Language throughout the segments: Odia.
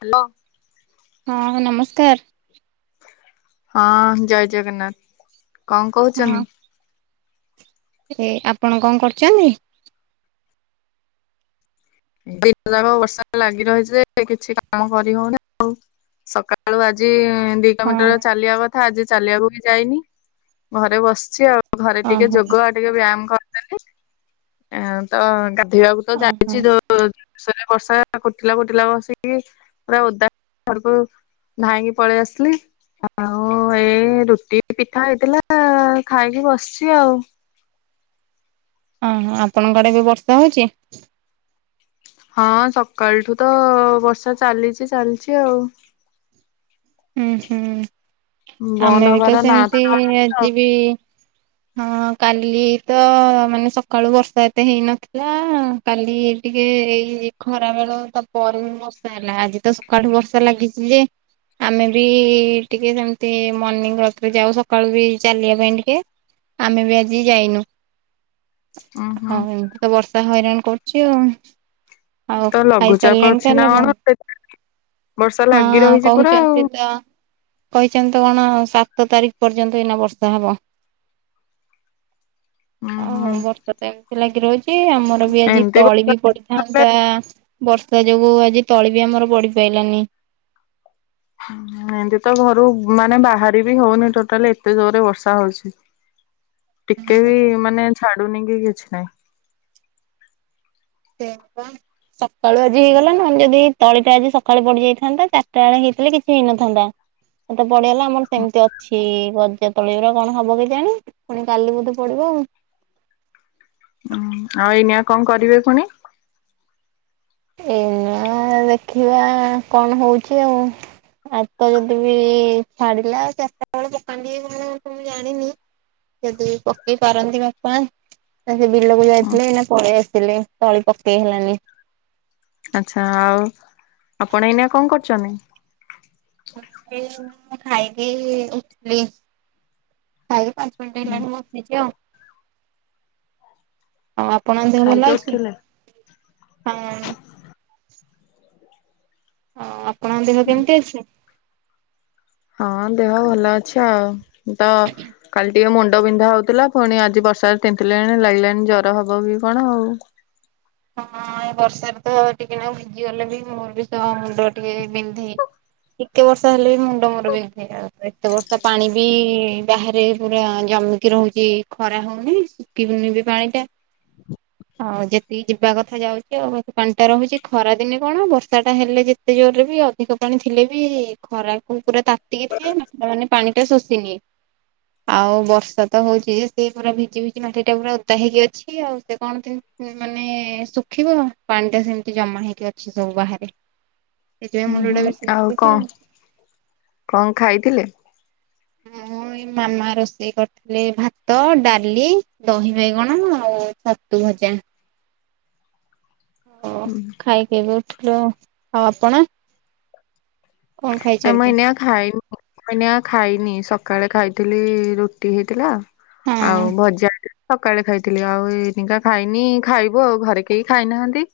ହେଲୋ। ହଁ ହଁ ନମସ୍କାର। ହଁ ଜୟ ଜଗନ୍ନାଥ କଣ କହୁଛନ୍ତି। ହଁ ଏ ଆପଣ କଣ କରୁଛନ୍ତି। କାଲି ଦିନ ଯାକ ବର୍ଷା ଲାଗି ରହିଛି ଯେ କିଛି କାମ କରିହଉନି ଆଉ ସକାଳୁ ଆଜି ଦି ହଁ କିଲୋମିଟର ଚାଲିବା କଥା ଆଜି ଚାଲିବାକୁ ବି ଯାଇନି ଘରେ ବସିଛି ଆଉ ଘରେ ଟିକେ ଓହୋ ଯୋଗ ଟିକେ ବ୍ୟାୟାମ କରିଦେଲି ଆ ତ ଗାଧୋଇବାକୁ ତ ଓହୋ ଯାଇଛି ଯୋର ହଁ ସେଠି ବର୍ଷା କୁଟିଲା କୁଟିଲା କସିକି ପୁରା ଓଦା ହେଇ ଘରକୁ ଧାଇଁକି ପଳେଇ ଆସିଲି। ଆଉ ଏ ରୁଟି ପିଠା ହେଇଥିଲା ଖାଇକି ବସିଛି ଆଉ। ଓହୋ ଆପଣଙ୍କ ଆଡେ ବି ବର୍ଷା ହଉଚି? ହଁ ସକାଳଠୁ ତ ବର୍ଷା ଚାଲିଚି ଚାଲିଚି ଆଉ। ଉଁ ହୁଁ ବନ୍ଦ ଆମେ ବି ତ ହବାର ନା ସେମିତି ଧରୁନି ଆଉ ଆଜିିବି ହଁ କାଲି ତ ମାନେ ସକାଳୁ ବର୍ଷା ଏତେ ହେଇନଥିଲା କାଲି ଟିକେ ଏଇ ଖରା ବେଳ ତା ପରେ ବି ବର୍ଷା ହେଲା ଆଜି ତ ସ ସକାଳୁ ଠୁ ବର୍ଷା ଲାଗିଚି ଯେ ଆମେ ବି ଟିକେ ସେମିତି ମର୍ଣ୍ଣିଂୱର୍କ ରେ ଯାଉ ସକାଳୁ ବି ଚାଲିବା ପାଇଁ ଟିକେ ଆମେ ବି ଆଜି ଯାଇନୁ ଉଁ ହୁଁ ହଁ ତ ବର୍ଷା ହଇରାଣ କରୁଚି ଆଉ ଆଉ ତ ଲଘୁଚାପ ଖାଇସାରିଲେଣି ଅଛି ନା ତାହାଲେ କଣ ଆପଣ। ସେ ବର୍ଷା ଲାଗି ହଁ ରହିଛି ପୁରା ଆଉ କହୁଚନ୍ତି ତ କହିଚନ୍ତି ତ କଣ ସାତ ତାରିଖ ପର୍ଯ୍ୟନ୍ତ ଏଇନା ବର୍ଷା ହବ। ଉଁ ହଁ ହୁଁ ହୋଉ ବର୍ଷା ତ ଏମିତି ଲାଗି ରହୁଚି ଆମର ବି ଆଜି ଏମିତି ତଳି ବି ବର୍ଷା ପଡିଥାନ୍ତା ବର୍ଷା ଯୋଗୁ ଆଜି ତଳି ବି ଆମର ବଡିି ପାଇଲାନି। [inaudible] ଏମିତି ତ ଘରୁ ମାନେ ବାହାରି ବି ହଉନି ଟୋଟାଲି ଏତେ ଜୋରରେ ବର୍ଷା ହଉଛି। ଟିକେ ବି ମାନେ ଛାଡୁନି କି କିଛି ନାହିଁ। ସେ ବା ସକାଳୁ ଆଜି ହେଇଗଲା ନହେଲେ ବି ତଳିଟା ଆଜି ସକାଳୁ ପଡିଯାଇଥାନ୍ତା ଚାରିଟା ବେଳେ ହେଇଥିଲେ କିଛି ହେଇନଥାନ୍ତା ଏତେ ପଡିଗଲା ଆମର ସେମିତି ଅଛି ଵ ସେତ ତଳେର କଣ ହବ କି ଜାଣି ପୁଣି କାଲି ବୋଧେ ପଡିବ ଆଉ। ହଁ ଆଉ ଏଇନିଆ କଣ କରିବେ ପୁଣି। ଏ ନୂଆ ଦେଖିବା କଣ ହଉଛି ଆଉ। ହାତ ଯଦି ବି ଛାଡିଲା ଚାରିଟା ବେଳେ ପକାନ୍ତି କଣ ଜାଣିନି। ଯଦି ପକେଇ ପାରନ୍ତି ବାପା। ନା ସେ ବିଲକୁ ଯାଇଥିଲେ ନା ପଳେଇ ଆସିଲେ ତଳି ପକେଇ ହେଲାନି। ଆଛା ଆଉ ଆପଣ ଏଇନା କଣ କରୁଛନ୍ତି। [unintelligible] ଖାଇଗି ଉଠିଲ ଖାଇ ପା [unintelligible] ହଁ ଆପଣ ଦେହ ଖାଇକି ଭଲ ଅଛି ଉଠିଲେ? ହଁ। ଅ ଆପଣଙ୍କ ଦେହ କେମିତି ଅଛି? ହଁ ଦେହ ଭଲ ଅଛି ଆଉ ତ କାଲି ଟିକେ ମୁଣ୍ଡ ବିନ୍ଧା ହଉଥିଲା ପୁଣି ଆଜି ବର୍ଷାରେ ତିନ୍ତିଲେଣି ଲାଗିଲାଣି ଜର ହବ କି କଣ ଆଉ। ହଁ ଏ ବର୍ଷାରେ ତ ଟିକେ ନାଗୁ ଭିଜିଗଲେ ବି ମୋର ବି ମୁଣ୍ଡ ସିଏ ବିନ୍ଧେ। କେତେ ବର୍ଷ ହେଲେ ବି ମୁଣ୍ଡ ମୋର ବିନ୍ଧେ ଏତେ ବର୍ଷା ପାଣି ବି ବାହାରେ ପୁରା ଜମିକି ରହୁଛି। କି ଖରା ହଉନି ଶୁଖିବନି ବି ପାଣି ଟା ଆଉ ଯେ ଟି ଯିବା କଥା ଯାଉଛି ଆଉ ବା ପାଣି ଟା ରହୁଛି ଖରା ଦିନେ କଣ ବର୍ଷା ଟା ହେଲେ ଯେତେ ଜୋରରେ ବି ଆଉ ଅଧିକ ପାଣି ଥିଲେ ବି ଖରାକୁ ପୁରା ତାତିକି ଥାଏ ମାନେ ପାଣି ଟା ଶୋଷିନିଏ। ଆଉ ବର୍ଷା ତ ହଉଛି ସେ ପୁରା ଭିଜି ଭିଜି ମାଟି ଟା ପୁରା ଓଦା ହେଇକି ଅଛି। ନ୍ତି ଆଉ ସେ କଣ ନ୍ତି ମାନେ ଶୁଖିବ ପାଣି ଟା ସେମିତି ଜମା ହେଇକି ଅଛି ସବୁ ବାହାରେ। ଏଇଥି ପାଇଁ ହୁଁ ମୁଣ୍ଡ ହୁଁ ଟା ବେଶି କଣ ବିନ୍ଧୁଚି ଆଉ। କଣ ଖାଇଥିଲେ? ମୁଁ ଏଇ ମାମା ରୋଷେଇ କରିଥିଲେ ଭାତ ଡାଲି ଦହି ବାଇଗଣ ଆଉ ଛାତୁ ଭଜା। ଓ ଖାଇକି ଏବେ ଉଠିଲୁ ଆଉ ଆଉ ଆପଣ? କଣ ନା ମୁଁ ଖାଇଛନ୍ତି? ଏଇନା ଖାଇନି ମୁଁ ଏଇନା ଖାଇନି ସକାଳେ ଖାଇଥିଲି ରୁଟି ହେଇଥିଲା। ହଁ ଆଉ ଭଜା। ସକାଳେ ଖାଇଥିଲି ଆଉ ଏଇନିକା ଖାଇନି ଖାଇବ ଆଉ ଘରେ କେହି ଖାଇନାହାନ୍ତି।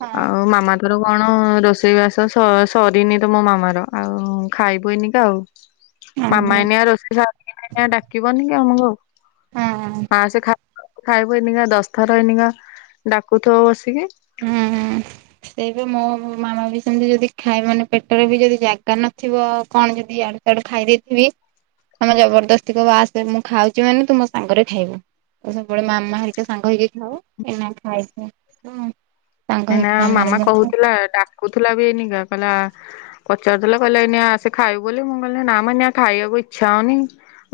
ହଁ ଆଉ ମାମା ତୋର କଣ ରୋଷେଇ ବାସ ସରିନି ତ ମୋ ମାମାର। ଆଉ ଖାଇବୁ ଏଇନିକା ଆଉ ଓହୋ ମାମା ଏନିଆ ରୋଷେଇ ସରୁ ଆ ଡାକିବନି କି ଆମକୁ ଆଉ? ହୁଁ। ଆଁ ସେ ଖାଇବୁ ଏଇନି ଦଶଥର ଏଇନିକା ଡାକୁଥିବ ବସିକି। ହୁଁ। ସେଇବେ ମୋ ମାମା ବି ସେମିତି ଯଦି ଖାଏ ମାନେ ପେଟରେ ବି ଯଦି ଜାଗା ନଥିବ କଣ ଯଦି ଆଡୁ ସେଟେ ଖାଇ ଦେଇଥିବି ତମେ ଜବରଦସ୍ତି କ ବା ଆସେ ମୁଁ ଖାଉଛି ମାନେ ତୁ ମୋ ସାଙ୍ଗରେ ଖାଇବୁ। ଆ ସବୁବେଳେ ମାମା ହେରିକା ସାଙ୍ଗ ଏଇନା ଖାଇକି [unintelligible] ସାଙ୍ଗ ଏଇନା ହେଇକି ମାମାର ମାମା ମୁଁ କହୁଥିଲା ଡାକୁଥିଲା ବି ଏଇନା କହିଲା ପଚାରିଦେଲେ କହିଲେ ଏଇନା ଆସେ ଖାଇବୁ ବୋଲି ମୁଁ କହିଲି ନା ମଏଇନା ଖାଇବାକୁ ଇଚ୍ଛା ହୋଉନି।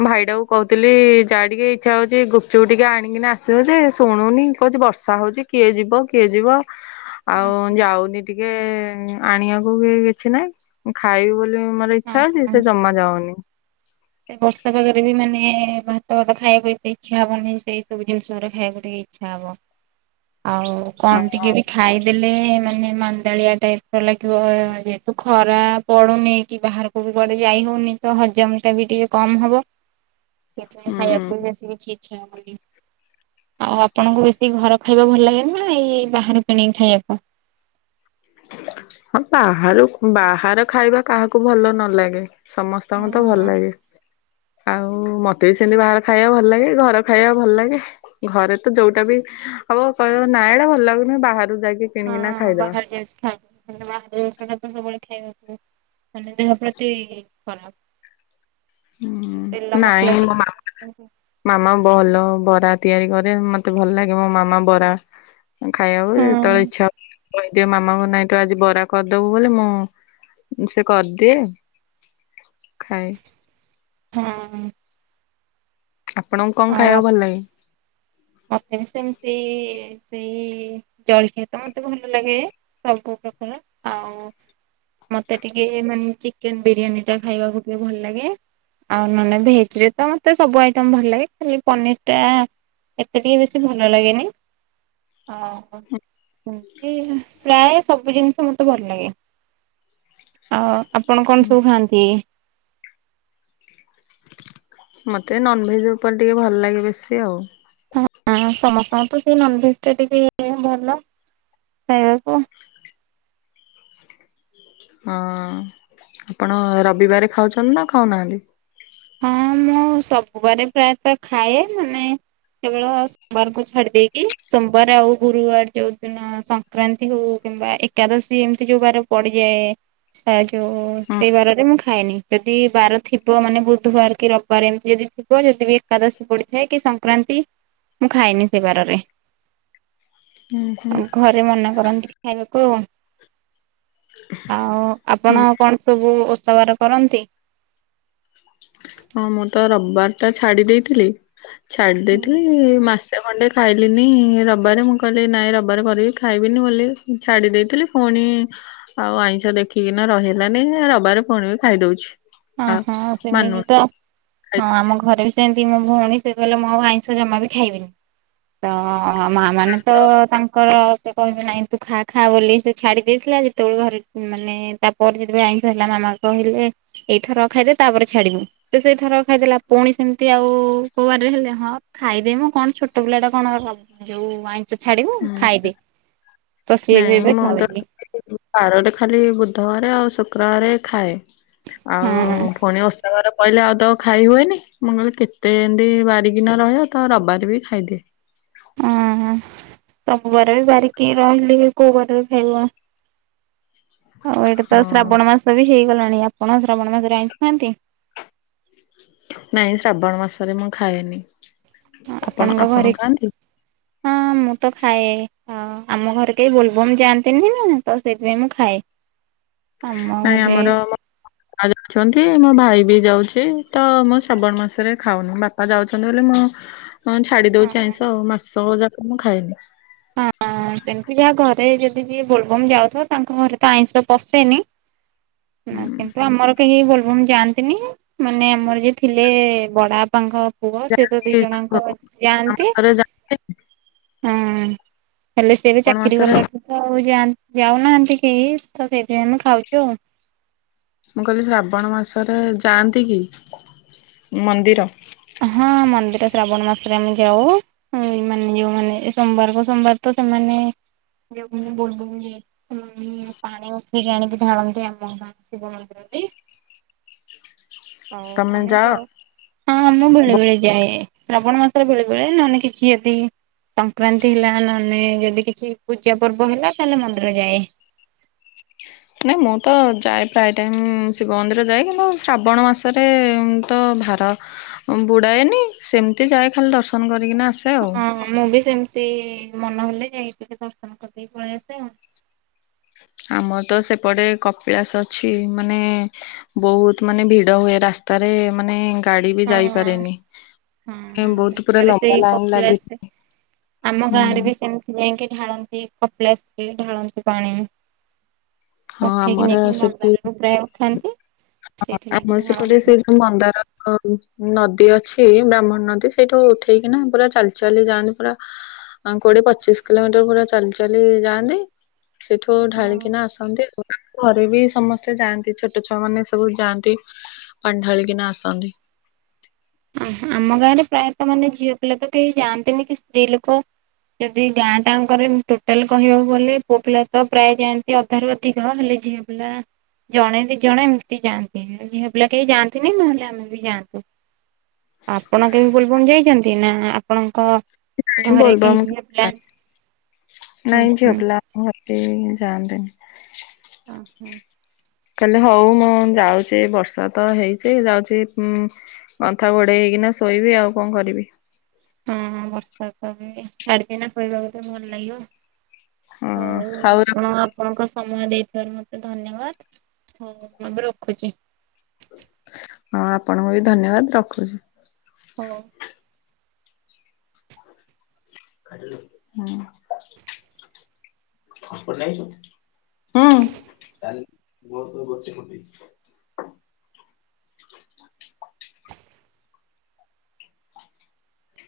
ଭାଇ ଟା କୁ କହୁଥିଲି ଯାହା ଟିକେ ଇଚ୍ଛା ହଉଛି ଗୁପ୍ ଚୁପ୍ ଟିକେ ଆଣିକିନି ଆସିବ ଯେ ଶୁଣୁନି। କହୁଛି ବର୍ଷା ହଉଛି କିଏ ଯିବ କିଏ ଯିବ। ଆଉ ଖାଉ। ଯାଉନି ଟିକେ ଆଣିବାକୁ କି କିଛି ନାଇଁ ମୁଁ ଖାଇବି ବୋଲି ମ ଇଚ୍ଛା ଅଛି ହଁ ସେ ଜମା ଯାଉନି। ସେ ବର୍ଷା ପାଗରେ ବି ମାନେ ଭାତ ଫାତ ଖାଇବାକୁ ଏତେ ଇଛା ହବନି ସେଇ ସବୁ ଜିନିଷ ଖାଇବାକୁ ଟିକେ ଇ ଇଛା ହବ ଆଉ କଣ ଟିକେ ବି ଖାଇଦେଲେ ମାନେ ମାନ୍ଦାଳିଆ ଟାଇପ୍ ଲାଗିବ ଯେହେତୁ ଖରା ପଡ଼ୁନି କି ବାହାର। କୁ ବି କୁଆଡ଼େ ଯାଇ ହଉନି ତ ହଜମ। ତେ ବି ଟିକେ କମ୍ ହବ ସେଥି ପାଇଁ ଖାଇବାକୁ ହୁଁ ବି ବେଶୀ କିଛି ଇଛା ହଉନି। ଆଉ ଆପଣଙ୍କୁ ବେଶୀ ଘର ଖାଇବା ଭଲ ଲାଗେ ନା ଏଇ ବାହାରୁ କିଣିକି ଖାଇବାକୁ ହଁ ବାହାରୁ ବାହାର ଖାଇବା କାହାକୁ ଭଲ ନ ଲାଗେ। ସମସ୍ତଙ୍କୁ ତ ଭଲ ହଁ। ଲାଗେ। ଆଉ ମତେ ବି ସେମମିତି ବାହାର ଖାଇବା ଭଲ ଲାଗେ ଘର ଖାଇବା ଭଲ ଲାଗେ। ଘରେ ତ ଯୋଉଟା ବି ହବ କହିବ ନାଇଁ ଏଇଟା ଭଲ ଲାଗୁନ ବାହାରୁ ଯାଇକି କିଣିକିନା ଖାଇଦବା। ମାନେ ବାହାଷଟା ତ ସବୁବେଳେ ଖାଇବା ମାନେ ଦେହ ପ୍ରତି ଖରାପ। ତେଲ ହୁଁ ମସଲା ନାଇଁ ଦେଇକି ମ ମା। ହୁଁ ମାମା ଭଲ ବରା ତିଆରି କରେ ମତେ ଭଲ ଲାଗେ ମୋ ମାମା ବରା। ଁ ଖାଇବାକୁ ଯେତେବେଳେ ଇଚ୍ଛା ହ। କହିଦିଏ ମାମାଙ୍କୁ ନାଇଁ ତୁ ଆଜି ବରା କରିଦବୁ ବୋଲି ମୁଁ ସେ କରିଦିଏ। ଖାଏ। ହଁ ଆପଣଙ୍କୁ କଣ ଆଉ ଖାଇବାକୁ ଭଲ ଲାଗେ? ମତେ ବି ସେମତି ସେଇ ଜଳଖିଆ ତ ମତେ ଭଲ ଲାଗେ, ସବୁ ପ୍ରକାର ଆଉ ମତେ ଟିକେ ମାନେ ଚିକେନ ବିରିୟାନୀ ଟା ଖାଇବାକୁ ଟିକେ ଭଲ ଲାଗେ। ଆଉ ନହେଲେ ଭେଜରେ ତ ମୋତେ ସବୁ ଆଇଟମ୍ ଭଲ ଲାଗେ, ଖାଲି ପନିରଟା ଏତେ ଟିକେ ବେଶୀ ଭଲ ଲାଗେନି। ହଁ ଏମିତି ପ୍ରାୟ ସବୁ ଜିନିଷ ମତେ ଭଲ ଲାଗେ ଆଉ ଆପଣ କଣ ସବୁ ଖାଆନ୍ତି? ମତେ ନନଭେଜ ଉପରେ ଟିକେ ଭଲ ଲାଗେ ବେଶୀ ଆଉ ହଁ ସମସ୍ତଙ୍କୁ ତ ସେଇ ନନଭେଜଟା ଟିକେ ଭଲ ଖାଇବାକୁ। ହଁ ଆପଣ ରବିବାର ଖାଉଛନ୍ତି ନା ଖାଉନାହାନ୍ତି? ହଁ ମୁଁ ସବୁ ବାରେ ପ୍ରାୟତଃ ଖାଏ ମାନେ କେବଳ ସୋମବାରଙ୍କୁ ଛାଡି ଦେଇେଇକି ସୋମବାର ଆଉ ଗୁରୁବାର ଯୋଉଦିନ ସଂକ୍ରାନ୍ତି ହଉ କିମ୍ବା ଏକ୍ ଏକାଦଶୀ ଏମିତି ଯୋଉ ବାର ପଡିଯାଏ ଆ ଯୋଉ ହୁଁ ସେଇ ବାରରେ ମୁଁ ଖାଏନି, ଯଦି ବାର ଥିବ ମାନେ ବହୁତ ବୁଧୁବାର କି ରବିବାର ଏମିତି ଯଦି ଥିବ ଯଦି ବିି ଏକାଦଶୀ ପଡିଥାଏ କି ସଂକ୍ରାନ୍ତି ମୁଁ ଖାଏନି ସେ ବାରରେ। ହୁଁ ହୁଁ। ସେ ମନା କରନ୍ତି ଖାଇବାକୁ ଆଉ ଆପଣ କଣ ସବୁ ଓଷାବାର କରନ୍ତି? ହଁ ମୁଁ ତ ରବିବାର ଟା ଛାଡି ଦେଇଥିଲି, ଛାଡି ହୁଁ। ଦେଇଥିଲି ମାସ୍‌ ସେ ଖଣ୍ଡେ ଖାଇଲିିନି ରବିବାରେ ମୁଁ କହିଲି ନାଇଁ ରବିବାର କରିବି ଖାଇବିନି ବୋଲି ଛାଡ଼ି ଦେଇଥିଲି ପୁଣି ଆଉ ଆଇଁଷ ଦେଖିକିନା ରହି ହେଲାନି ରବାରେ ପୁଣି ବି ଖାଇଦଉଛି। ହଁ ଆଉ ହଁ ସେମିତି ମାନୁନି ତ ଖାଇ ହଁ ଆମ ଘରେ ବି ସେମିତି ମୋ ଭଉଣୀ ସେ କଲା ମୁଁ ଆଉ ଆଇଁଷ ଜମା ବି ଖାଇବିନି ତ ମାଆ ମାନେ ତ ତାଙ୍କର ସେ କହିବେ ନାଇଁ ତୁ ଖା ଖା ବୋଲି ସେ ଛାଡ଼ି ଦେଇଥିଲା, ଯେତେବେଳେ ଘରେ ମାନେ ତାପରେ ଯେତେବେଳେ ଆଇଁଷ ହେଲା ମାମା କହିଲେ ଏଇଥର ଖାଇଦେ ତାପରେ ଛାଡିବୁ। ସେ ସେଇଥର ଖାଇଦେଲା ପୁଣି ସେମିତି ଆଉ କୋଉ ବାରରେ ହେଲେ ହଁ ଖାଇଦେ ମ କଣ ଛୋଟ ପିଲା ଟା କଣ ଯୋଉ ଆଇଁଷ ଛାଡିବୁ ଖାଇଦେ, ତ ସିଏ ବି ନାଇଁ ଏବେ ମୁଁ ତ ଖାଉନି। ବାରରେ ଖାଲି ବୁଧବାର ଆଉ ଶୁକ୍ରବାର ଖାଏ। ଆଉ ହଁ ପୁଣି ଓଷାବାର କହିଲେ ଆଉ ତ ଖାଇ ହୁଏନି ମୁଁ କହିଲି କେତେ ଏମିତି ବାରିକିିନ ରହିବ ତ ରବିବାର ବି ଖାଇଦିଏ। ହଁ ରବିବାର ବି ବାାରିକି ରହିଲି କୋଉ ବାର ଖାଇବ? ଆଉ ଏଇଟା ତ ହଁ ଶ୍ରାବଣ ମାସ ବି ହେଇଗଲାଣି ଆପଣ ଶ୍ରାବଣ ମାସରେ ଆଇଁସ ଖାନ୍ତି? ନାଇଁ ଶ୍ରାବଣ ମାସରେ ମୁଁ ଖାଏନି। ଆପଣ ଆପଣଙ୍କ ଆପଣ ଘରେ ଖାଆନ୍ତି? ହଁ ମୁଁ ତ ଖାଏ। ହଁ ଆମ ଘରେ କେହି ବୋଲବମ ଯାଆନ୍ତିନି ନା ତ ସେଇଥିପାଇଁ ମୁଁ ଖାଏ। ଆମ ନାଇଁ ଘରେ ଆମର [inaudible] ବାପା ଯାଉଛନ୍ତି, ମୋ ଭାଇ ବି ଯାଉଛି। ତ ମୁଁ ଶ୍ରାବଣ ମାସ ରେ ଖାଉନି। ବାପା ଯାଉଛନ୍ତି ବୋଲି ମୁଁ ଆଉ ହଁ ଛାଡ଼ି ହଁ ଦଉଛି ଆଇଁଷ ଆଉ, ମାସ ଯାକ ମୁଁ ଖାଏନି। ହଁ ସେମିତି ଯାହା ଘରେ ଯଦି ଯିଏ ବୋଲବମ ଯାଉଥିବ ତାଙ୍କ ଘରେ ତ ଆଇଁଷ ପଶେନି। ହଁ, କିନ୍ତୁ ଆମର କେହି ବୋଲବମ୍ ଯାଆନ୍ତିନି। ମାନେ ଆମର ଯିଏ ଥିଲେ ବଡ଼ ବାପାଙ୍କ ପୁଅ ସେ ତ ଦି ଯାଆନ୍ତି ଜଣଙ୍କ ଶ୍ରାବଣ ଯାଆନ୍ତି। ମାସରେ ଶ୍ରାବଣ ହୁଁ ହେଲେ ସେ ଏବେ ଚାକିରି ମାସରେ କଲାଠୁ ତ ଆଉ ଯାଉନାହାନ୍ତି କେହି। ତ ସେଇଥିାଇଁ ଆମେ ଖାଉଛୁ ଆଉ। ମୁଁ କହିଲି ଶ୍ରାବଣ ମାସରେ ଯାଆନ୍ତି କି ମନ୍ଦିର? ହଁ, ମନ୍ଦିର ଶ୍ରାବଣ ମାସ ରେ ଆମେ ଯାଉ। ହଁ, ଏ ମାନେ ଯୋଉମାନେ ସୋମବାରକୁ ସୋମବାର ତ ସେମାନେ ଯୋଉ ମାନେ ବୋଲବମ ପାଣି ଉଠେଇିକି ଆଣିକି ଢାଳନ୍ତି ଆମ ଗାଁ ଶିବ ମନ୍ଦିର ଆଉ ତମେ ଆମେ ଯାଅ? ଯାଉ। ହଁ, ମୁଁ ବେଳେ ବେଳେ ଯାଏ। ଶ୍ରାବଣ ମାସରେ ବେଳେ ବେଳେ, ନହେଲେ କିଛି ଯଦି ସଂକ୍ରାନ୍ତି ହେଲା ନହେଲେ ଯଦି କିଛି ପୂଜା ପର୍ବ ହେଲା ତାହେଲେ ମନ୍ଦିର ଯାଏ। ନାଇଁ ମୁଁ ତ ଯାଏ ପ୍ରାୟ ଟାଇମ ଶିବ ମନ୍ଦିର ଯାଏ। କିନ୍ତୁ ଶ୍ରାବଣ ମାସରେ ତ ଭାର ବୁଡାଏ ନି ସେମିତି ଯାଏ ଖାଲି ଦର୍ଶନ କରିକିନା ଆସେ। ଆଉ। ହଁ, ମୁଁ ବି ସେମିତି ମନହଲେ ଯାଇ ଟିକେ ଦର୍ଶନ କରିଦେଇି ପଳେଇ ଆସେ ଆଉ। ଆମର ତ ସେପଟେ କପିଳାସ ଅଛି। ମାନେ ବହୁତ ମାନେ ଭିଡ଼ ହୁଏ ରାସ୍ତାରେ, ମାନେ ଗାଡି ବି ହଁ ଯାଇପାରେନି। ହଁ ବହୁତ ପୁରା [unintelligible] ଲମ୍ବା ସେଇ ଲାଇନ ଲାଗି କପିଲାସ, [unintelligible] ଆମ ହୁଁ ଗାଁ ରେ ବି ସେମିତି ଯାଇକି ଢାଳନ୍ତି, କପିଳାସରେ ଢାଳନ୍ତି ପାଣି। [unintelligible] ହଁ ଉଠେଇିକି ଆମର ନେଇକି ମନ୍ଦାର ରୁ ପ୍ରାୟ ଉଠାନ୍ତି। ହଁ, ସେଇଠି ନେଇକି ଆମର ସେପଟେ ଢାଳନ୍ତି। ସେଇ ଯୋଉ ମନ୍ଦାର ନଦୀ ଅଛି, ବ୍ରାହ୍ମଣୀ ନଦୀ ସେଇଠୁ ଉଠେଇ କିନା ପୁରା ଚାଲି ଚାଲି ଯାଆନ୍ତି ପୁରା କୋଡିଏ- ପଚିଶ କିଲୋମିଟର ପୁରା ଚାଲି ଚାଲି ଯାଆନ୍ତି। ସେଠୁ ଢାଳିକିନା ଆସ ନ୍ତି। ଘରେ ବି ସମସ୍ତେ ଯାଆନ୍ତି, ଛୋଟ ଛୁଆ ମାନେ ସବୁ ଯାଆନ୍ତି। ପାଣି ଢାଳିକିନା ଆସନ୍ତି। ଅଃ, ଆମ ଗାଁରେ ପ୍ରାୟତଃ ମାନେ ଝିଅ ପିଲା ତ କେହି ଯାଆନ୍ତିନି କି ସ୍ତ୍ରୀ ଲୋକ ଯଦି ଗାଁ ଟାଙ୍କରେ ମୁ ଟୋଟାଲ କହିବାକୁ ଗଲେ ପୁଅ ପିଲା ତ ପ୍ରାୟ ଯାଆନ୍ତି ଅଧାରୁ ଅଧିକ, ହେଲେ ଝିଅ ପିଲା ଜଣେ ଦି ଜଣେ ଏମିତି ଯାଆନ୍ତି। ଝିଅ ପିଲା କେହି ଯାଆନ୍ତିନି ନହେଲେ ଆମେ ବି ଯାଆନ୍ତୁ। ଆପଣ କେବେବି ବୋଲବମ୍ ଯାଇଛନ୍ତି? ନା ଆପଣଙ୍କ ନାଇଁ ଘରେ କେହି ବୋଲବମ ଝିଅ ପିଲା [unintelligible] ହୁଁ ନାଇଁ ଝିଅ ହୁଁ ପିଲା [unintelligible] ଯାଆନ୍ତି ନି। ଓହୋଃ। କାହିଲେ ହଉ ମୁଁ ଯାଉଛି ବର୍ଷା ତ ହେଇଛି ଯାଉଛି ଉ ଗନ୍ଥା ଘୋଡେଇ ହେଇକିନା ଶୋଇବି ଆଉ କଣ କରିବି। ହଁ, ବର୍ଷା ତ ଏବେ ଛାଡିଛି ନା, ଶୋଇିବାକୁ ତ ଏବେ ଭଲ ଲାଗିବ। ହୁଁ, ହଁ ହଉ ରଖ। ଆପଣଙ୍କ ଆପଣଙ୍କ ସମୟ ଦେଇଥିବାରୁ ମତେ ଧନ୍ୟବାଦ। ହଉ ମୁଁ ଏବେ ରଖୁଛି। ହଁ, ଆପଣଙ୍କୁ ବି ଧନ୍ୟବାଦ ରଖୁଛି। ହଁ। ହୁଁ। [inaudible]